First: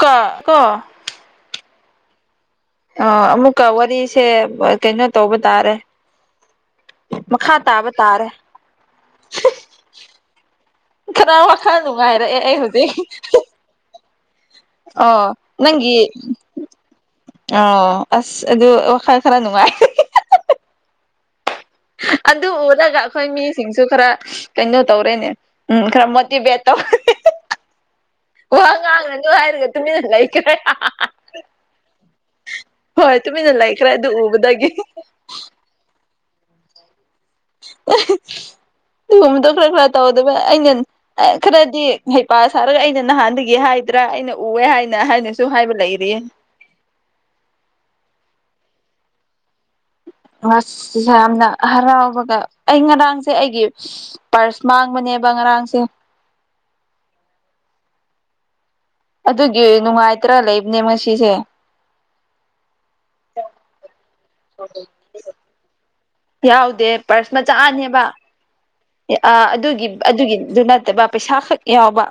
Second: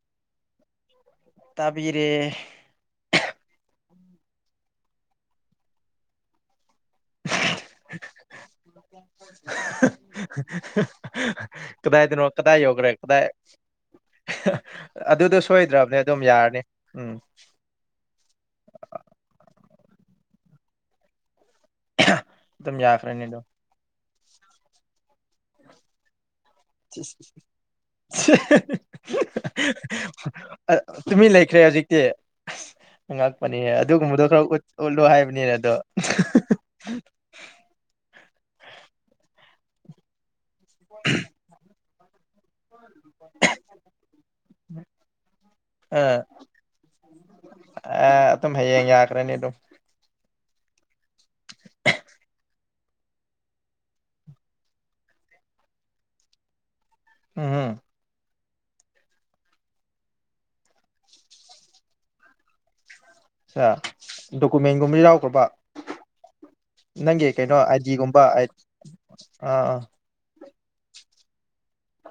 ꯀꯣ ꯀꯣ ꯇꯥꯕꯤꯔꯦ ꯑ ꯑꯃꯨꯛꯀ ꯋꯥꯔꯤꯁꯦ ꯀꯩꯅꯣ ꯇꯧꯕ ꯇꯥꯔꯦ ꯃꯈꯥ ꯇꯥꯕ ꯇꯥꯔꯦ ꯈꯔ ꯋꯥꯈꯜ [unintelligible] ꯀꯗꯥꯏꯗꯅꯣ ꯅꯨꯡꯉꯥꯏꯔꯛꯑꯦ ꯑꯩ ꯀꯗꯥꯏ ꯌꯧꯒ꯭ꯔꯦ ꯍꯧꯖꯤꯛ ꯀꯗꯥꯏ ꯑꯣ ꯑꯗꯨꯗꯣ ꯁꯣꯏꯗ꯭ꯔꯝꯅꯦ ꯅꯪꯒꯤ ꯑꯗꯨꯝ ꯌꯥꯔꯅꯤ ꯎꯝ ꯑꯣ ꯑꯁ ꯑꯗꯨ ꯋꯥꯈꯜ ꯈꯔ ꯅꯨꯉꯥꯏ ꯑꯗꯨ ꯑꯗꯨꯝ ꯎꯔꯒ ꯌꯥꯈ꯭ꯔꯅꯤ ꯑꯈꯣꯏ ꯑꯗꯣ ꯃꯤꯁꯤꯡꯁꯨ ꯈꯔ ꯀꯩꯅꯣ ꯇꯧꯔꯦꯅꯦ ꯎꯝ ꯈꯔ ꯃꯣꯇꯤꯚꯦꯠ ꯇꯧ [unintelligible] ꯋꯥ ꯉꯥꯡꯅꯅꯨ ꯍꯥꯏꯔꯒ ꯇꯨꯃꯤꯟꯅ ꯂꯩꯈ꯭ꯔꯦ ꯇꯨꯃꯤꯟ ꯂꯩꯈ꯭ꯔꯦ ꯍꯧꯖꯤꯛꯇꯤ ꯍꯣꯏ ꯇꯨꯃꯤꯟꯅ ꯑꯉꯛꯄꯅꯤꯍ‌ꯦ ꯂꯩꯈ꯭ꯔꯦ ꯑꯗꯨ ꯑꯗꯨꯒꯨꯝꯕꯗꯣ ꯈꯔ ꯎꯠ ꯎꯕꯗꯒꯤ ꯎꯠꯂꯣ ꯍꯥꯏꯕꯅꯤ ꯑꯗꯣ ꯗꯨꯒꯨꯝꯕꯗꯣ ꯈꯔ ꯈꯔ ꯇꯧꯗꯕ ꯑꯩ ꯅꯨꯟ ꯑꯥ ꯈꯔꯗꯤ ꯍꯩꯄꯥ ꯁꯥꯔꯒ ꯑꯩꯅ ꯅꯍꯥꯟꯗꯒꯤ ꯍꯥꯏꯗ꯭ꯔꯥ ꯑꯩꯅ ꯎꯋ‌ꯦ ꯍꯥꯏꯅ ꯍꯥꯏꯅꯁꯨ ꯍꯥꯏꯕ ꯂꯩꯔꯤꯌꯦ ꯑ ꯑꯗꯨꯝ ꯍꯌꯦꯡ ꯌꯥꯈ꯭ꯔꯅꯤ ꯑꯗꯨꯝ ꯑꯁ ꯌꯥꯝꯅ ꯍꯔꯥꯎꯕꯒ ꯑꯩ ꯉꯔꯥꯡꯁꯦ ꯑꯩꯒꯤ ꯄꯥꯔꯁ ꯃꯥꯡꯕꯅꯦꯕ ꯉꯔꯥꯡꯁꯦ ꯎꯝ ꯍꯨꯝ ꯑꯗꯨꯒꯤ ꯅꯨꯉꯥꯏꯇ꯭ꯔꯥ ꯂꯩꯕꯅꯦ ꯉꯁꯤꯁꯦ ꯁꯥ ꯗꯣꯀꯨꯃꯦꯟꯒꯨꯝꯕ ꯌꯥꯎꯈ꯭ꯔꯕ ꯌꯥꯎꯗꯦ ꯄꯔꯁ ꯅꯪꯒꯤ ꯀꯩꯅꯣ ꯃꯆꯥꯅꯦꯕ ꯑꯥ ꯑꯥꯏꯗꯤꯒꯨꯝꯕ ꯑꯥꯏꯇ ꯑ ꯑꯗꯨꯒꯤ ꯑꯗꯨꯒꯤꯗꯨ ꯅꯠꯇꯕ ꯄꯩꯁꯥ ꯈꯛ ꯌꯥꯎꯕ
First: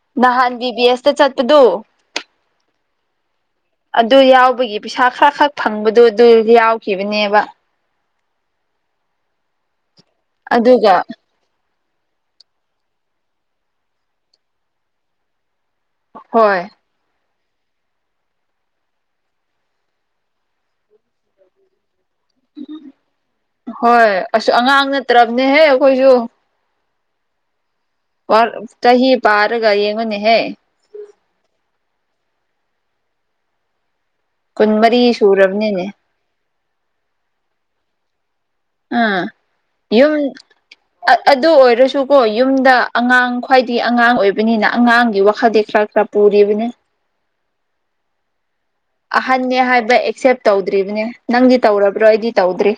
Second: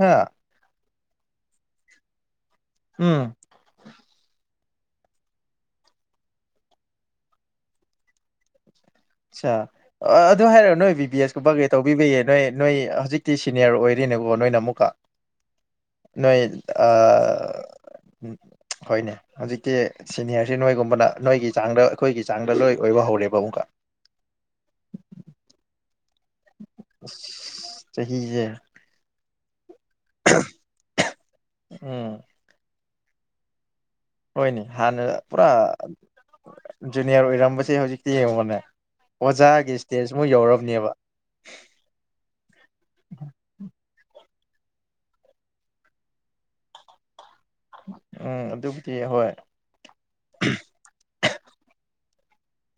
ꯍꯥ ꯅꯍꯥꯟꯒꯤ ꯕꯤ ꯑꯦꯁꯇ ꯆꯠꯄꯗꯨ ꯎꯝ ꯑꯗꯨ ꯌꯥꯎꯕꯒꯤ ꯄꯩꯁꯥ ꯈꯔ ꯈꯛ ꯐꯪꯕꯗꯣ ꯑꯗꯨ ꯌꯥꯎꯈꯤꯕꯅꯦꯕ꯫ ꯑꯆꯥ ꯑꯗꯨ ꯍꯥꯏꯔꯛ ꯑꯗꯨꯒ ꯅꯣꯏ ꯕꯤ ꯕꯤ ꯑꯦꯁ ꯊꯕꯛ ꯀꯩꯀꯩ ꯇꯧꯕꯤꯕꯩ ꯅꯣꯏ ꯅꯣꯏ ꯍꯧꯖꯤꯛꯇꯤ ꯁꯤꯅꯤꯌꯔ ꯑꯣꯏꯔꯤꯅꯦꯀꯣ ꯅꯣꯏꯅ ꯑꯃꯨꯛꯀ꯫ ꯅꯣꯏ ꯍꯣꯏ ꯑ ꯍꯣꯏꯅꯦ ꯍꯧꯖꯤꯛꯇꯤ ꯁꯤꯅꯤꯌꯔꯁꯦ ꯅꯣꯏꯒꯨꯝꯕꯅ ꯅꯣꯏꯒꯤ ꯆꯥꯡꯗ ꯑꯩꯈꯣꯏꯒꯤ ꯆꯥꯡꯗ ꯂꯣꯏ ꯑꯣꯏꯕ ꯍꯧꯔꯦꯕ ꯑꯃꯨꯛꯀ꯫ ꯍꯣꯏ ꯑꯁ ꯑꯉꯥꯡ ꯅꯠꯇ꯭ꯔꯕꯅꯦꯍꯦ ꯑꯩꯈꯣꯏꯁꯨ꯫ ꯑꯁ ꯑꯣ ꯆꯍꯤ ꯄꯥꯔꯒ ꯌꯦꯡꯉꯣꯟꯅꯦ ꯍꯦ꯫ [unintelligible] ꯎꯝ ꯍꯣꯏꯅꯦ ꯀꯨꯟꯃꯔꯤ ꯍꯥꯟꯅ ꯄꯨꯔꯥ ꯁꯨꯔꯕꯅꯤꯅꯦ ꯖꯨꯅꯤꯌꯔ ꯑꯣꯏꯔꯝꯕꯁꯦ ꯍꯧꯖꯤꯛꯇꯤ ꯌꯦꯡꯉꯨꯕꯅꯦ ꯑꯥ ꯑꯣꯖꯥꯒꯤ ꯏꯁꯇꯦꯖ ꯃꯨꯛ ꯌꯨꯝ ꯌꯧꯔꯕꯅꯦꯕ꯫ ꯑꯗꯨ ꯑꯣꯏꯔꯁꯨꯀꯣ ꯌꯨꯝꯗ ꯑꯉꯥꯡ ꯈ꯭ꯋꯥꯏꯗꯒꯤ ꯑꯉꯥꯡ ꯑꯣꯏꯕꯅꯤꯅ ꯑꯉꯥꯡꯒꯤ ꯋꯥꯈꯜꯗꯤ ꯈꯔ ꯈꯔ ꯄꯨꯔꯤꯕꯅꯤ ꯎꯝ ꯑꯗꯨ ꯑꯍꯟꯅꯦ ꯍꯥꯏꯕ ꯑꯦꯛꯁꯦꯞ ꯇꯧꯗ꯭ꯔꯤꯕꯅꯦ ꯅꯪꯗꯤ ꯇꯧꯔꯕ꯭ꯔꯣ ꯑꯩꯗꯤ ꯇꯧꯗ꯭ꯔꯤ꯫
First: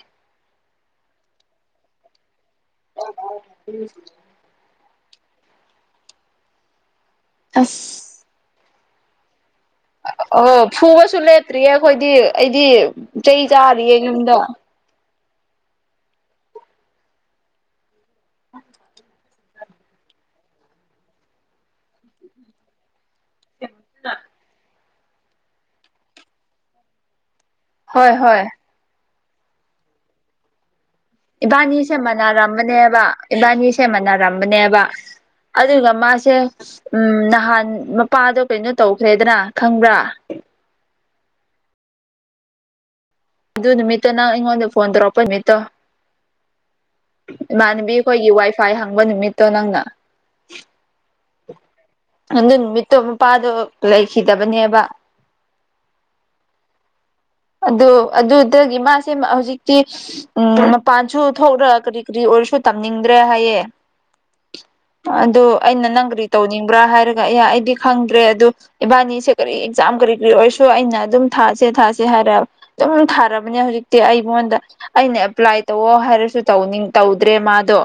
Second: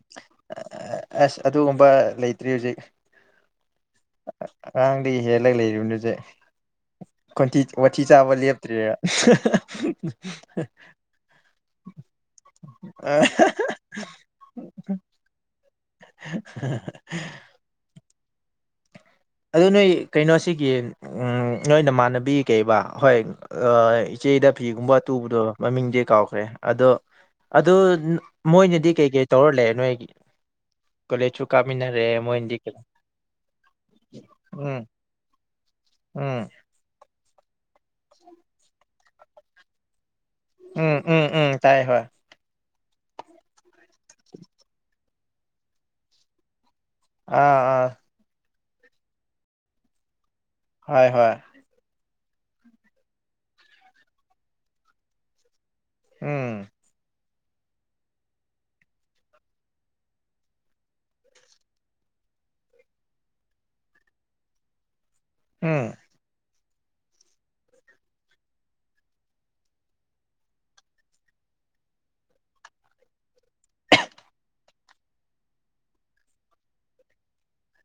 ꯑꯁ ꯑꯗꯨꯒꯨꯝꯕ ꯂꯩꯇ꯭ꯔꯤ ꯍꯧꯖꯤꯛ ꯎꯝ ꯑꯉꯥꯡꯗꯒꯤ ꯍꯦꯜꯂꯒ ꯂꯩꯔꯤꯕꯅꯦ ꯍꯧꯖꯤꯛ ꯈꯣꯟꯊꯤ ꯋꯥꯊꯤ ꯑꯁ ꯆꯥꯕ ꯂꯦꯞꯇꯔꯤꯔ꯫ ꯑꯣ ꯐꯨꯕꯁꯨ ꯂꯦꯞꯇ꯭ꯔꯤꯌꯦ ꯑꯩꯈꯣꯏꯗꯤ ꯑꯩꯗꯤ ꯆꯩ ꯆꯥꯔꯤꯌꯦ ꯌꯨꯝꯗ꯫ [unintelligible] [unintelligible] ꯑꯗꯨ ꯅꯣꯏ ꯀꯩꯅꯣꯁꯤꯒꯤ ꯅꯣꯏ ꯅꯃꯥꯟꯅꯕꯤ ꯀꯩꯕꯥ ꯍꯣꯏ ꯏꯆꯦꯗ ꯐꯤꯒꯨꯝꯕ ꯇꯨꯕꯗꯣ ꯃꯃꯤꯡꯗꯤ ꯀꯥꯎꯈ꯭ꯔꯦ ꯑꯗꯣ ꯑꯗꯨ ꯍꯣꯏ ꯍꯣꯏ ꯃꯣꯏꯅꯗꯤ ꯀꯩꯀꯩ ꯇꯧꯔ ꯂꯩ ꯅꯣꯏꯒꯤ ꯀꯣꯂꯦꯖꯁꯨ ꯏꯕꯥꯅꯤꯁꯦ ꯀꯥꯃꯤꯟꯅꯔꯦ ꯃꯣꯏꯅꯗꯤ ꯀꯩ ꯃꯥꯟꯅꯥꯔꯝꯕꯅꯦꯕ꯫ ꯏꯕꯥꯟꯅꯤ ꯁꯦ ꯃꯥꯟꯅꯔꯝꯕꯅꯦꯕ ꯎꯝ ꯑꯗꯨꯒ ꯃꯥꯁꯦ ꯎꯝ ꯎꯝ ꯅꯍꯥꯟ ꯃꯄꯥꯗꯣ ꯀꯩꯅꯣ ꯇꯧꯈ꯭ꯔꯦꯗꯅ ꯈꯪꯕ꯭ꯔꯥ ꯎꯝ ꯎꯝ ꯎꯝ ꯇꯥꯏ ꯍꯣꯏ ꯑꯗꯨ ꯅꯨꯃꯤꯠꯇꯣ ꯅꯪ ꯑꯩꯉꯣꯟꯗ ꯐꯣꯟ ꯇꯧꯔꯛꯄ ꯅꯨꯃꯤꯠꯇꯣ ꯑꯥ ꯏꯃꯥꯟꯅꯕꯤ ꯑꯥ ꯑꯩꯈꯣꯏꯒꯤ ꯋꯥꯏ ꯐꯥꯏ ꯍꯪꯕ ꯅꯨꯃꯤꯠꯇꯣ ꯅꯪꯅ ꯍꯣꯏ ꯍꯣꯏ ꯑꯗꯨ ꯅꯨꯃꯤꯠꯇꯣ ꯃꯄꯥꯗꯣ ꯂꯩꯈꯤꯗꯕꯅꯦꯕ꯫ ꯎꯝ ꯑꯗꯨ ꯑꯗꯨꯗꯒꯤ ꯃꯥꯁꯦ ꯍꯧꯖꯤꯛꯇꯤ ꯎꯝ ꯃꯄꯥꯟꯁꯨ ꯊꯣꯛꯂ ꯀꯔꯤ ꯀꯔꯤ ꯑꯣꯏꯔꯁꯨ ꯇꯝꯅꯤꯡꯗ꯭ꯔꯦ ꯍꯥꯏꯌꯦ꯫ ꯑꯗꯨ ꯑꯩꯅ ꯎꯝ ꯅꯪ ꯀꯔꯤ ꯇꯧꯅꯤꯡꯕ꯭ꯔꯥ ꯍꯥꯏꯔꯒ ꯑꯌꯥ ꯑꯩꯗꯤ ꯈꯪꯗ꯭ꯔꯦ ꯑꯗꯨ ꯏꯕꯥꯟꯅꯤꯁꯦ ꯀꯔꯤ ꯑꯦꯛꯖꯥꯝ ꯀꯔꯤ ꯀꯔꯤ ꯑꯣꯏꯔꯁꯨ ꯑꯩꯅ ꯑꯗꯨꯝ ꯊꯥꯁꯦ ꯊꯥꯁꯦ ꯍꯥꯏꯔ ꯑꯗꯨꯝ ꯊꯥꯔꯕꯅꯦ ꯍꯧꯖꯤꯛꯇꯤ ꯑꯩꯉꯣꯟꯗ ꯑꯩꯅ ꯑꯦꯄ꯭ꯂꯥꯏ ꯇꯧꯑꯣ ꯍꯥꯏꯔꯁꯨ ꯇꯧꯅꯤꯡ ꯇꯧꯗ꯭ꯔꯦ ꯃꯥꯗꯣ꯫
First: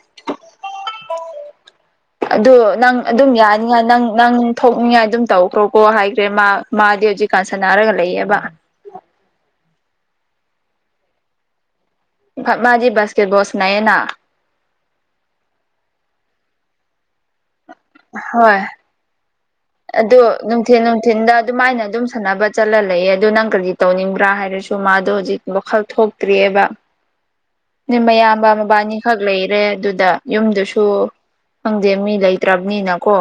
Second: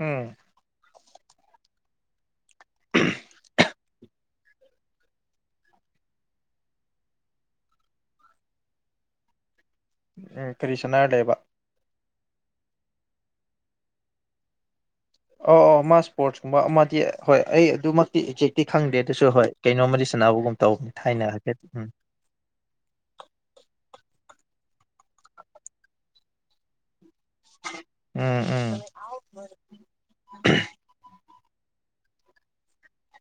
ꯎꯝ ꯑꯗꯣ ꯅꯪ ꯑꯗꯨꯝ ꯌꯥꯅꯤꯉꯥꯏ ꯅꯪ ꯅꯪ ꯊꯣꯛꯅꯤꯡꯉꯥꯏ ꯑꯗꯨꯝ ꯇꯧꯈ꯭ꯔꯣꯀꯣ ꯍꯥꯏꯈ꯭ꯔꯦ ꯃꯥ ꯃꯥꯗꯤ ꯍꯧꯖꯤꯛꯀꯥꯟ ꯁꯥꯟꯅꯔꯒ ꯂꯩꯌꯦꯕ ꯀꯔꯤ ꯁꯥꯟꯅꯔ ꯂꯩꯕ ꯐꯥꯏꯞ ꯃꯥꯗꯤ ꯕꯥꯁꯀꯦꯠ ꯕꯣꯜ ꯁꯥꯅꯩꯌꯦꯅ ꯑꯣ ꯑꯣ ꯃꯥ ꯁ꯭ꯄꯣꯔꯠꯁꯀꯨꯝꯕ ꯑꯃꯥꯗꯤ ꯍꯣꯏ ꯑꯩ ꯑꯗꯨꯃꯛꯇꯤ ꯍꯣꯏ ꯑꯦꯛꯖꯦꯛꯇꯤ ꯈꯪꯗꯦ ꯑꯗꯨꯁꯨ ꯍꯣꯏ ꯀꯩꯅꯣꯝꯃꯗꯤ ꯑꯗꯨ ꯁꯥꯟꯅꯥꯕꯒꯨꯝ ꯅꯨꯡꯊꯤꯟ ꯇꯧꯕꯅꯤ ꯊꯥꯏꯅ ꯅꯨꯡꯊꯤꯟꯗ ꯍꯥꯏꯐꯦꯠ ꯑꯗꯨꯃꯥꯏꯅ ꯎꯝ ꯑꯗꯨꯝ ꯁꯥꯟꯅꯕ ꯆꯠꯂ ꯂꯩꯌꯦ ꯑꯗꯨ ꯅꯪ ꯀꯔꯤ ꯇꯧꯅꯤꯡꯕ꯭ꯔꯥ ꯍꯥꯏꯔꯁꯨ ꯃꯥꯗꯣ ꯍꯧꯖꯤꯛ ꯋꯥꯈꯜ ꯊꯣꯛꯇ꯭ꯔꯤꯌꯦꯕ ꯅꯦ ꯃꯌꯥꯝꯕ ꯎꯝ ꯃꯕꯥꯟꯅꯤ ꯈꯛ ꯂꯩꯔꯦ ꯑꯗꯨꯗ ꯌꯨꯝꯗꯨꯁꯨ ꯈꯪꯗꯦ ꯃꯤ ꯂꯩꯇ꯭ꯔꯕꯅꯤꯅꯀꯣ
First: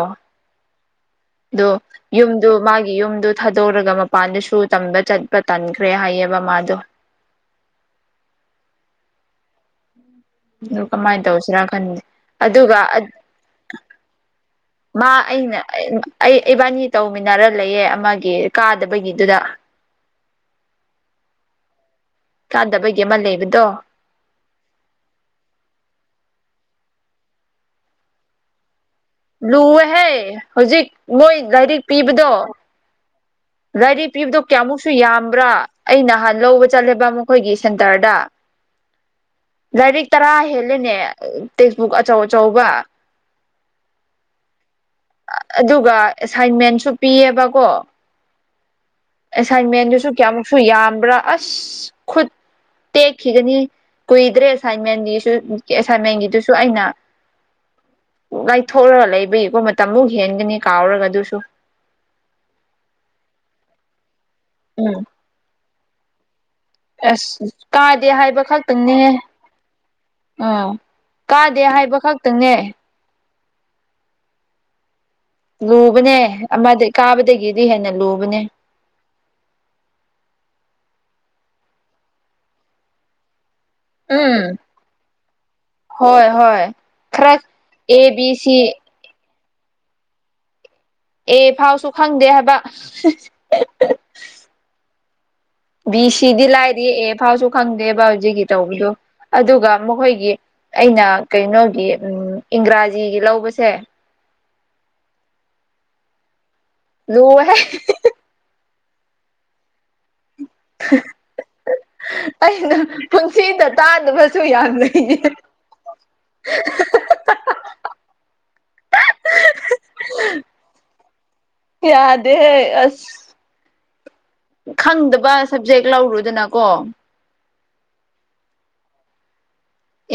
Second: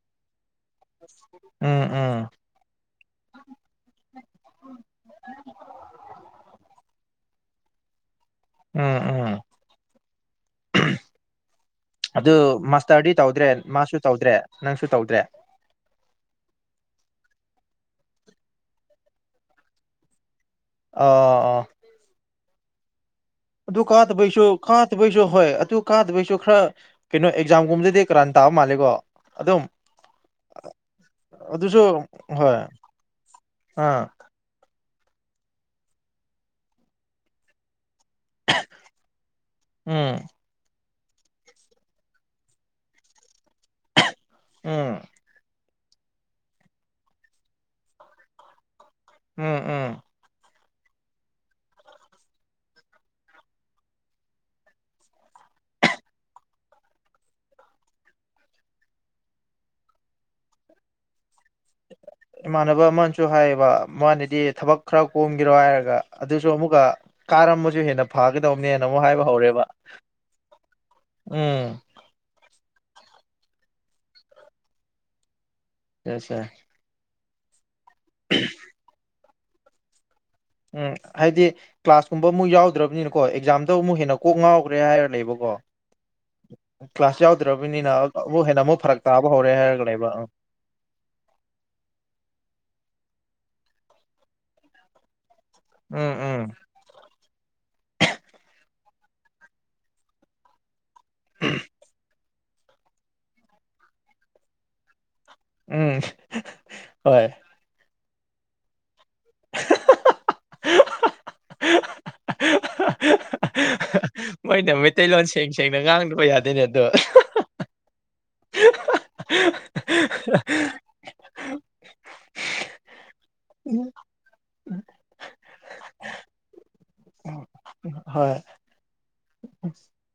[inaudible] ꯗꯣ ꯌꯨꯝ ꯎꯝ ꯑꯗꯨ ꯃꯥꯒꯤ ꯌꯨꯝꯗꯨ ꯊꯥꯗꯣꯛꯔꯒ ꯃꯄꯥꯟꯗꯁꯨ ꯇꯝꯕ ꯆꯠꯄ ꯇꯟꯈ꯭ꯔꯦ ꯍꯥꯏꯌꯦꯕ ꯃꯥꯗꯣ ꯎꯝ ꯎꯝ ꯗꯨ ꯀꯃꯥꯏꯟ ꯇꯧꯁꯤꯔ ꯈꯟ ꯑꯗꯨ ꯑꯗꯨꯒ ꯑꯠ ꯃꯥꯁꯇꯔꯗꯤ ꯇꯧꯗ꯭ꯔꯦ ꯃꯥꯁꯨ ꯇꯧꯗ꯭ꯔꯦ ꯅꯪꯁꯨ ꯃꯥ ꯇꯧꯗ꯭ꯔꯦ ꯑꯩꯅ ꯑꯩ ꯑꯩ ꯏꯕꯥꯅꯤ ꯇꯧꯃꯤꯟꯅꯔ ꯂꯩꯌꯦ ꯑꯃꯥꯒꯤ ꯀꯥꯗꯕꯒꯤꯗꯨꯗ ꯑꯥ ꯑꯥ ꯆꯥꯗꯕꯒꯤ ꯑꯃ ꯂꯩꯕꯗꯣ ꯇꯨ ꯀꯥꯗꯕꯩꯁꯨ ꯀꯥꯗꯕꯩꯁꯨ ꯍꯣꯏ ꯑꯗꯨ ꯀꯥꯗꯗ ꯩꯁꯨ ꯈ꯭ꯔ ꯀꯩꯅꯣ ꯑꯦꯛꯖꯥꯝꯒꯨꯝꯕꯗꯗꯤ ꯀꯔꯥꯟ ꯇꯥꯕ ꯃꯥꯜꯂꯦꯒꯣ ꯂꯨꯋꯦꯍꯦ ꯍꯧꯖꯤꯛ ꯃꯣꯏ ꯑꯗꯨꯁꯨ ꯂꯥꯏꯔꯤꯛ ꯄꯤꯕꯗꯣ ꯍꯣꯏ ꯂꯥꯏꯔꯤꯛ ꯑꯥ ꯄꯤꯕꯗꯨ ꯀꯌꯥꯃꯨꯛꯁꯨ ꯌꯥꯝꯕ꯭ꯔꯥ ꯑꯩ ꯅꯍꯥꯟ ꯂꯧꯕ ꯆꯠꯂꯦꯕ ꯃꯈꯣꯏꯒꯤ ꯁꯦꯟꯇꯔꯗ ꯂꯥꯏꯔꯤꯛ ꯎꯝ ꯇꯔꯥ ꯍꯦꯜꯂꯦꯅꯦ ꯇꯦꯛꯁꯕꯨꯛ ꯑꯆꯧ-ꯑꯆꯧꯕ ꯎꯝ ꯑꯗꯨꯒ ꯑꯦꯁꯥꯏꯟꯃꯦꯟꯁꯨ ꯄꯤꯌꯦꯕꯀꯣ ꯎꯝ ꯎꯝ ꯑꯦꯁꯥꯏꯟꯃꯦꯟꯗꯨꯁꯨ ꯀꯌꯥꯃꯨꯛꯁꯨ ꯌꯥꯝꯕ꯭ꯔꯥ ꯑꯁ ꯈꯨꯠ ꯇꯦꯛꯈꯤꯒꯅꯤ ꯀꯨꯏꯗ꯭ꯔꯦ ꯑꯦꯁꯥꯏꯟꯃꯦꯟꯒꯤꯁꯨ ꯎꯝ ꯑꯦꯁꯥꯏꯟꯃꯦꯟꯒꯤꯗꯨꯁꯨ ꯑꯩꯅ ꯂꯥꯏꯊꯣꯛꯂ ꯂꯩꯕꯩꯀꯣ ꯃꯇꯝꯃꯨꯛ ꯍꯦꯟꯒꯅꯤ ꯀꯥꯎꯔꯒ ꯑꯗꯨꯁꯨ ꯏꯃꯥꯟꯅꯕ ꯑꯃꯟꯆꯨ ꯍꯥꯏꯌꯦꯕ ꯃꯥꯅꯗꯤ ꯊꯕꯛ ꯈ꯭ꯔ ꯎꯝ ꯀꯣꯝꯒꯤꯔꯣ ꯍꯥꯏꯔꯒ ꯑꯗꯨꯁꯨ ꯑꯃꯨꯛꯀ ꯑꯦꯁ ꯀꯥꯔꯝꯕꯁꯨ ꯍꯦꯟꯅ ꯀꯥꯗꯦ ꯍꯥꯏꯕ ꯐꯥꯒꯗꯧꯕꯅꯦꯅ ꯑꯃꯨꯛ ꯈꯛꯇꯪꯅꯦꯍꯦ ꯍꯥꯏꯕ ꯍꯧꯔꯦꯕ ꯑꯥꯎ ꯀꯥꯗꯦ ꯎꯝ ꯍꯥꯏꯕ ꯈꯛꯇꯪꯅꯦ ꯂꯨꯕꯅꯦ ꯌꯦꯁ ꯌꯦꯁ ꯑꯃꯥꯗꯩ ꯀꯥꯕꯗꯒꯤꯗꯤ ꯍꯦꯟꯅ ꯂꯨꯕꯅꯦ ꯎꯝ ꯍꯥꯏꯗꯤ ꯀ꯭ꯂꯥꯁꯀꯨꯝꯕ ꯑꯃꯨꯛ ꯌꯥꯎꯗ꯭ꯔꯕꯅꯤꯅ ꯀꯣ ꯑꯦꯛꯖꯥꯝꯗꯣ ꯑꯃꯨꯛ ꯍꯦꯟꯅ ꯀꯣꯛ ꯎꯝ ꯉꯥꯎꯈ꯭ꯔꯦ ꯍꯥꯏꯔ ꯂꯩꯕꯀꯣ ꯍꯣꯏ ꯍꯣꯏ ꯀ꯭ꯂꯥꯁ ꯈꯔ ꯌꯥꯎꯗ꯭ꯔꯕꯅꯤꯅ ꯑꯦ ꯕꯤ ꯑꯃꯨꯛ ꯁꯤ ꯍꯦꯟꯅ ꯑꯃꯨꯛ ꯐꯔꯛ ꯇꯥꯕ ꯍꯧꯔꯦ ꯍꯥꯏꯔꯒ ꯂꯩꯕ ꯑ ꯑꯦ ꯐꯥꯎꯁꯨ ꯈꯪꯗꯦ ꯍꯥꯏꯕ ꯕꯤ ꯎꯝ ꯎꯝ ꯁꯤꯗꯤ ꯂꯥꯏꯔꯤ ꯑꯦ ꯐꯥꯎꯁꯨ ꯈꯪꯗꯦꯕ ꯍꯧꯖꯤꯛꯀꯤ ꯇꯧꯕꯗꯣ ꯑꯗꯨꯒ ꯃꯈꯣꯏꯒꯤ ꯑꯩꯅ ꯀꯩꯅꯣꯒꯤ ꯎꯝ ꯏꯪꯒ꯭ꯔꯥꯖꯤꯒꯤ ꯂꯧꯕꯁꯦ ꯎꯝ ꯍꯣꯏ ꯂꯨꯋꯦꯍꯦ [unintelligible] ꯑꯩꯅ ꯄꯨꯟꯁꯤꯗ ꯇꯥꯗꯕꯁꯨ ꯌꯥꯝ ꯃꯣꯏꯅ ꯂꯩꯌꯦ ꯃꯩꯇꯩꯂꯣꯟ ꯁꯦꯡ ꯁꯦꯡꯅ ꯉꯥꯡꯗꯕ ꯌꯥꯗꯦꯅꯦ ꯑꯗꯣ ꯌꯥꯗꯦ ꯑꯁ [inaudible] ꯈꯪꯗꯕ ꯁꯕꯖꯦꯛ ꯂꯧꯔꯨꯗꯅꯀꯣ ꯍꯣꯏ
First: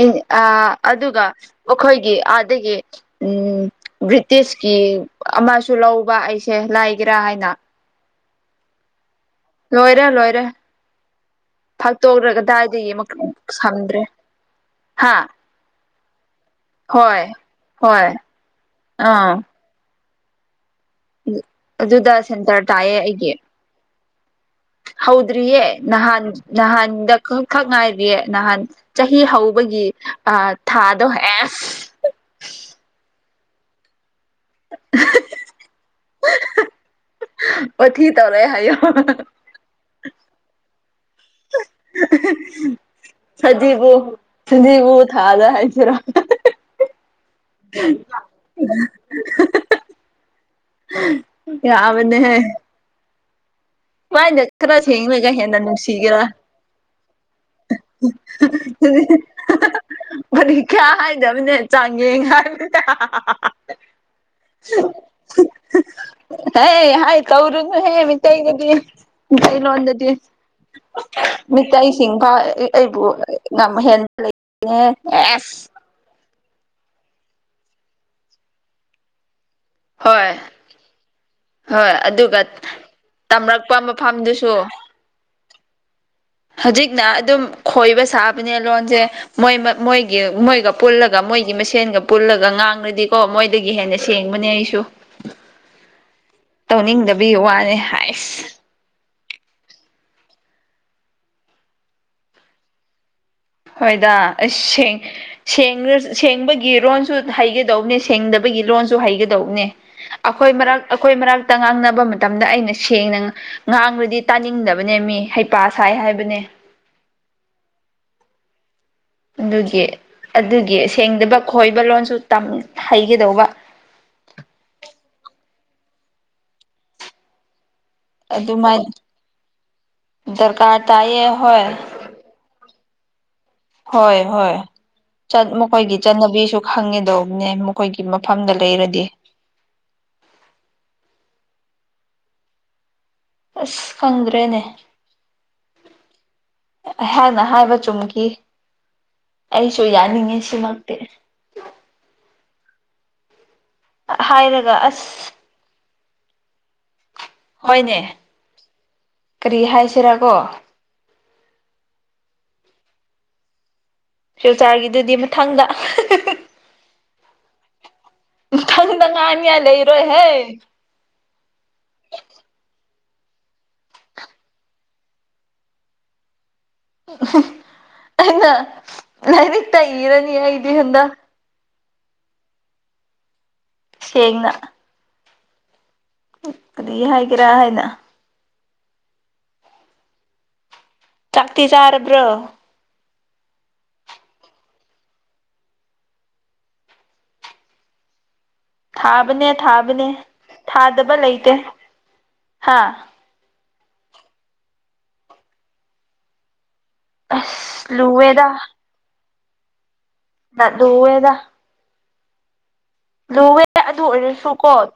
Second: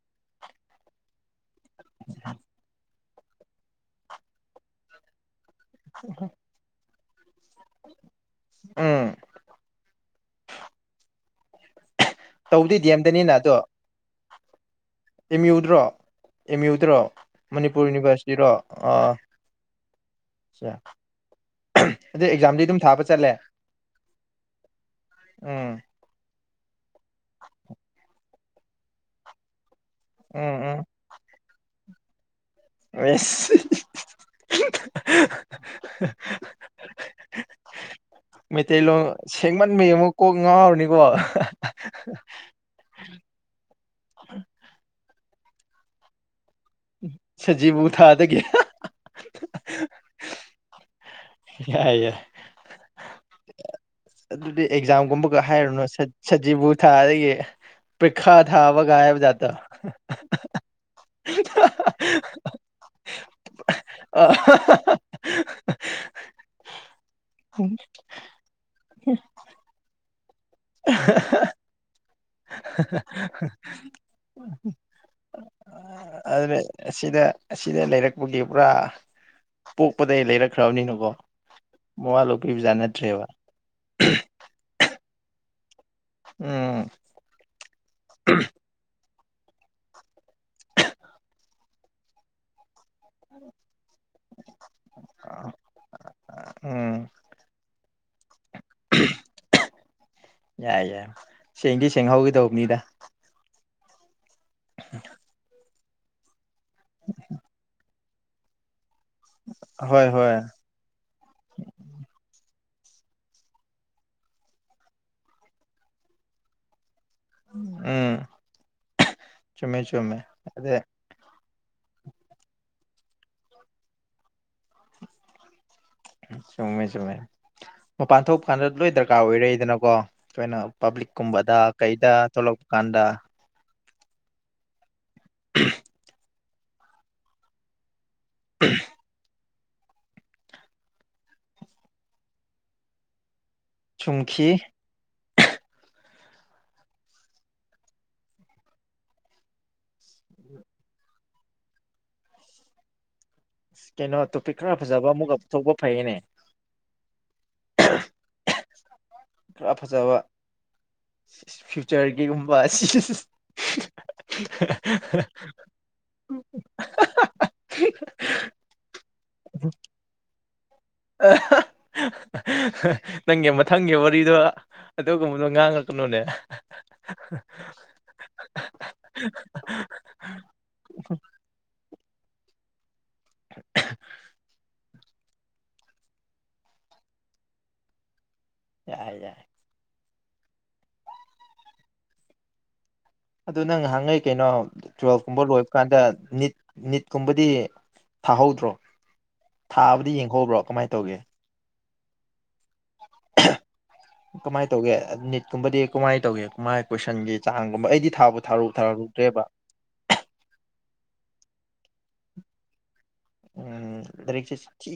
ꯑꯦ ꯑꯥ ꯑꯗꯨꯒ ꯑꯈꯣꯏꯒꯤ ꯑꯥꯗꯒꯤ ꯎꯝ ꯕ꯭ꯔꯤꯇꯤꯁꯀꯤ ꯑꯃꯁꯨ ꯂꯧꯕ ꯑꯩꯁꯦ ꯂꯥꯏꯒꯦꯔꯥ ꯍꯥꯏꯅ ꯎꯝ ꯂꯣꯏꯔꯦ ꯂꯣꯏꯔꯦ ꯐꯥꯛꯇꯣꯛꯔꯒ ꯇꯧꯕꯗꯤ ꯗꯤ ꯒꯗꯥꯏꯗꯒꯤ ꯃꯈꯨ ꯑꯦꯝꯗꯅꯤꯅ ꯁꯝꯗ꯭ꯔꯦ ꯍꯥ ꯑꯦꯝꯌꯨꯗ꯭ꯔꯣ ꯑꯦꯃ꯭ꯌꯨꯗꯔꯣ ꯍꯣꯏ ꯃꯅꯤꯄꯨꯔ ꯍꯣꯏ ꯌꯨꯅꯤꯚꯔꯁꯤꯇꯤꯔꯣ ꯑꯥ ꯑꯗꯨꯗ ꯑꯗꯨ ꯑꯦꯛꯖꯥꯝꯗꯤ ꯁꯦꯟꯇꯔ ꯑꯗꯨꯝ ꯇꯥꯏꯌꯦ ꯊꯥꯕ ꯆꯠꯂꯦ ꯍꯥꯎꯗ꯭ꯔꯤꯌꯦ ꯎꯝ ꯅꯍꯥꯟ ꯅꯍꯥꯟꯗ ꯈ ꯈꯛ ꯉꯥꯏꯔꯤꯌꯦ ꯅꯍꯥꯟ ꯆꯍꯤ ꯍꯧꯕꯒꯤ ꯎꯝ ꯎꯝ ꯊꯥ ꯗꯣ ꯍꯦꯁ ꯋꯥꯊꯤ ꯇꯧꯔꯦ [unintelligible] ꯍꯥꯏꯌꯣ ꯃꯩꯇꯩꯂꯣꯟ ꯁꯦꯡꯃꯟꯕꯩ ꯑꯃꯨꯛ ꯀꯣꯛ ꯉꯥꯎꯔꯅꯤꯀꯣ ꯁꯖꯤꯕꯨ ꯁꯖꯤꯕꯨ ꯊꯥꯖ ꯍꯥꯏꯕꯁꯤꯔ ꯁꯖꯤꯕꯨ ꯊꯥꯗꯒꯤ [unintelligible] ꯌꯥꯏ ꯌꯥꯏ ꯌꯥꯕꯅꯦꯍꯦ ꯁꯨꯃꯥꯏꯅ ꯑꯗꯨꯗꯤ ꯈꯔ ꯁꯦꯡꯂꯒ ꯑꯦꯛꯖꯥꯝꯒꯨꯝꯕꯒ ꯍꯦꯟꯅ ꯍꯥꯏꯔꯨꯅꯨ ꯅꯨꯡꯁꯤꯒꯦꯔꯥ ꯁꯖꯤꯕꯨ ꯊꯥꯗꯒꯤ ꯄꯩꯈꯥ ꯊꯥꯕꯒ ꯍꯥꯏꯕ ꯖꯥꯠꯇꯣ ꯈ꯭ꯌꯥ ꯍꯥꯏꯗꯕꯅꯦ ꯆꯥꯡꯌꯦꯡ ꯍꯥꯏꯕꯅꯦ ꯑ ꯍꯦ ꯍꯥꯏ [inaudible] ꯃꯤꯇꯩꯂꯣꯟ ꯗꯗꯤ [unintelligible] ꯃꯤꯇꯩꯁꯤꯡ ꯐꯥꯎ ꯑꯩꯕꯨ [unintelligible] ꯑꯗꯨꯅꯦ ꯑꯁꯤꯗ ꯑꯁꯤꯗ ꯂꯩꯔꯛꯄꯒꯤ ꯄꯨꯔꯥ ꯄꯣꯛꯄꯗꯩ ꯍꯣꯏ ꯂꯩꯔꯛꯈ꯭ꯔꯕꯅꯤꯅꯀꯣ ꯃꯋꯥ ꯂꯧꯕꯤꯕꯖꯥꯠ ꯅꯠꯇ꯭ꯔꯦꯕ [unintelligible] ꯐꯝꯗꯨꯁꯨ ꯎꯝ ꯍꯖꯤꯛꯅ ꯑꯗꯨꯝ ꯈꯣꯏꯕ ꯁꯥꯕꯅꯦ ꯂꯣꯟꯖꯦ ꯃꯣꯏ ꯃꯣꯏꯒꯤ ꯃꯣꯏꯒ ꯄꯨꯜꯂꯒ ꯃꯣꯏꯒꯤ ꯃꯁꯦꯟꯒ ꯄꯨꯜꯂꯒ ꯉꯥꯡꯔꯗꯤ ꯀꯣ ꯃꯣꯏꯗꯒꯤ ꯍꯦꯟꯅ ꯁꯦꯡꯕꯅꯦ ꯑꯩꯁꯨ ꯎꯝ ꯇꯧꯅꯤꯡꯗꯕꯤ ꯋꯥꯅꯦ ꯍꯥꯏꯁ ꯌꯥꯏ ꯌꯥꯏ ꯁꯦꯡꯗꯤ ꯁꯦꯡꯍꯧꯒꯗꯧꯕꯅꯤꯗ ꯍꯣꯏꯗ ꯑꯁ ꯁꯦꯡ ꯁꯦꯡꯔ ꯁꯦꯡꯕꯒꯤ ꯔꯣꯟꯁꯨ ꯍꯩꯒꯗꯧꯕꯅꯦ ꯁꯦꯡꯗꯕꯒꯤ ꯂꯣꯟꯁꯨ ꯍꯩꯒꯗꯧꯅꯦ ꯍꯣꯏ ꯍꯣꯏ ꯑꯈꯣꯏ ꯃꯔꯛ ꯑꯈꯣꯏ ꯃꯔꯛꯇ ꯉꯥꯡꯅꯕ ꯃꯇꯝꯗ ꯑꯩꯅ ꯁꯦꯡꯅ ꯉꯥꯡꯔꯗꯤ ꯇꯥꯅꯤꯡꯗꯕꯅꯦ ꯃꯤ ꯍꯩꯄꯥ ꯁꯥꯏ ꯍꯥꯏꯕꯅꯦ ꯎꯝ ꯆꯨꯝꯃꯦ ꯑꯗꯨꯒꯤ ꯆꯨꯝꯃꯦ ꯑꯗ ꯑꯗꯨꯒꯤ ꯁꯦꯡꯗꯕ ꯈꯣꯏꯕ ꯂꯣꯟꯁꯨ ꯇꯝ ꯍꯩꯒꯗꯧꯕ ꯆꯨꯝꯃꯦ ꯆꯨꯝꯃꯦ ꯃꯄꯥꯟ ꯊꯣꯛꯄ ꯀꯥꯟꯗ ꯑꯗꯨꯃꯥꯏꯅ ꯂꯣꯏ ꯗꯔꯀꯥꯔ ꯑꯣꯏꯔꯩꯗꯅꯀꯣ ꯑꯩꯈꯣꯏꯅ ꯗꯔꯀꯥꯔ ꯇꯥꯏꯌꯦ ꯄꯥꯕ꯭ꯂꯤꯛꯀꯨꯝꯕꯗ ꯍꯣꯏ ꯀꯩꯗ ꯊꯣꯛꯂꯛ ꯀꯥꯟꯗ ꯍꯣꯏ ꯍꯣꯏ ꯆꯠ ꯃꯈꯣꯏꯒꯤ ꯆꯠꯅꯕꯤꯁꯨ ꯈꯪꯉꯦꯗꯧꯕꯅꯦ ꯃꯈꯣꯏꯒꯤ ꯃꯐꯝꯗ ꯂꯩꯔꯗꯤ ꯑꯁ ꯁꯨꯝꯈꯤ ꯈꯪꯗ꯭ꯔꯦꯅꯦ ꯑꯩꯍꯥꯛꯅ ꯍꯥꯏꯕ ꯆꯨꯝꯈꯤ ꯑꯩꯁꯨ ꯌꯥꯅꯤꯡꯉꯤ ꯁꯤꯃꯛꯇꯤ ꯀꯩꯅꯣ ꯇꯣꯄꯤꯛ ꯈꯔ ꯍꯥꯏꯔꯒ ꯐꯖꯕ ꯑꯁ ꯑꯃꯨꯛꯀ ꯄꯨꯊꯣꯛꯄ ꯐꯩꯌꯦꯅꯦ ꯍꫭꯏꯅꯦ ꯈꯔ ꯐꯖꯕ ꯐ꯭ꯌꯨꯆꯔꯒꯤꯒꯨꯝꯕ ꯐ꯭ꯌꯨꯆꯥꯥꯔꯒꯤꯗꯨꯗꯤ ꯃꯊꯪꯗ [inaudible] ꯃꯊꯪꯗ ꯉꯅꯤꯡꯉꯥꯏ ꯂꯩꯔꯣꯏ ꯍꯦ [inaudible] ꯅꯪꯒꯤ ꯃꯊꯪꯒꯤ ꯋꯥꯔꯤꯗꯣ ꯑꯗꯨꯒꯨꯝꯕꯗꯣ ꯉꯥꯡꯉꯛꯀꯅꯨꯅꯦ ꯑꯩꯅ ꯂꯥꯏꯔꯤꯛꯇ ꯏꯔꯅꯤ ꯑꯩꯗꯤ ꯍꯟꯗꯛ ꯁꯦꯡꯅ ꯑꯩ ꯀꯔꯤ ꯍꯥꯏꯒꯦꯔꯥ ꯍꯥꯏꯅ ꯌꯥꯏ ꯌꯥꯏ ꯆꯥꯛꯇꯤ ꯆꯥꯔꯕ꯭ꯔꯣ ꯑꯗꯨ ꯅꯪ ꯉꯍꯥꯟꯒꯩ ꯀꯩꯅꯣ ꯇꯨꯋꯦꯜꯞꯀꯨꯝꯕ ꯂꯣꯏꯕ ꯀꯥꯟꯗ ꯅꯤꯠ ꯅꯤꯠꯀꯨꯝꯕꯗꯤ ꯊꯥꯍꯧꯗ꯭ꯔꯣ ꯊꯥꯕꯅꯦ ꯊꯥꯕꯅꯦ ꯊꯥꯕꯗꯤ ꯌꯦꯡꯍꯧꯕ꯭ꯔꯣ ꯀꯃꯥꯏꯅ ꯊꯥꯗꯕ ꯇꯧꯒꯦ ꯂꯩꯇꯦ ꯍꯥ ꯀꯃꯥꯏ ꯇꯧꯒꯦ ꯅꯤꯠꯀꯨꯝꯕꯗꯤ ꯀꯃꯥꯏꯅ ꯇꯧꯒꯦ ꯀꯃꯥꯏ ꯀꯣꯏꯁꯟꯒꯤ ꯆꯥꯡꯒꯨꯝꯕ ꯑꯁ ꯑꯩꯗꯤ ꯊꯥꯕꯨ ꯂꯨꯋꯦꯗ ꯊꯥꯔꯨ ꯊꯥꯔꯨꯗ꯭ꯔꯦꯕ ꯅꯥꯠ ꯂꯨꯌꯦꯗ ꯂꯨꯋꯦ ꯑꯗꯨ ꯎꯝ ꯑꯣꯏꯔꯁꯨ ꯂꯥꯏꯔꯤꯛꯁꯦ ꯀꯣ ꯊꯤ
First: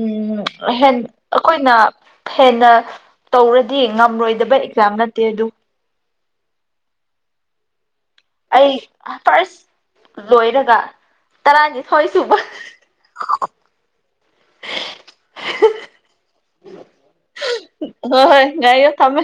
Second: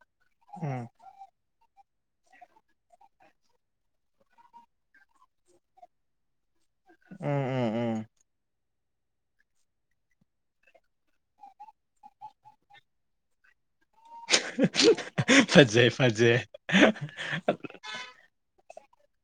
ꯎꯝ ꯎꯝ ꯍꯦꯟ ꯑꯩꯈꯣꯏꯅ ꯍꯦꯟꯅ ꯇꯧꯔꯗꯤ ꯉꯝꯔꯣꯏꯗꯕ ꯑꯦꯛꯖꯥꯝ ꯅꯠꯇꯦ ꯑꯗꯨ ꯎꯝ ꯎꯝ ꯎꯝ ꯑꯩ ꯐꯥꯔꯁ ꯂꯣꯏꯔꯒ ꯇꯔꯥꯅꯤꯊꯣꯏ ꯁꯨꯕ ꯐꯖꯩ ꯐꯖꯩ ꯍꯣꯏ ꯍꯣꯏ ꯉꯥꯏꯌꯨ ꯊꯝꯃꯦ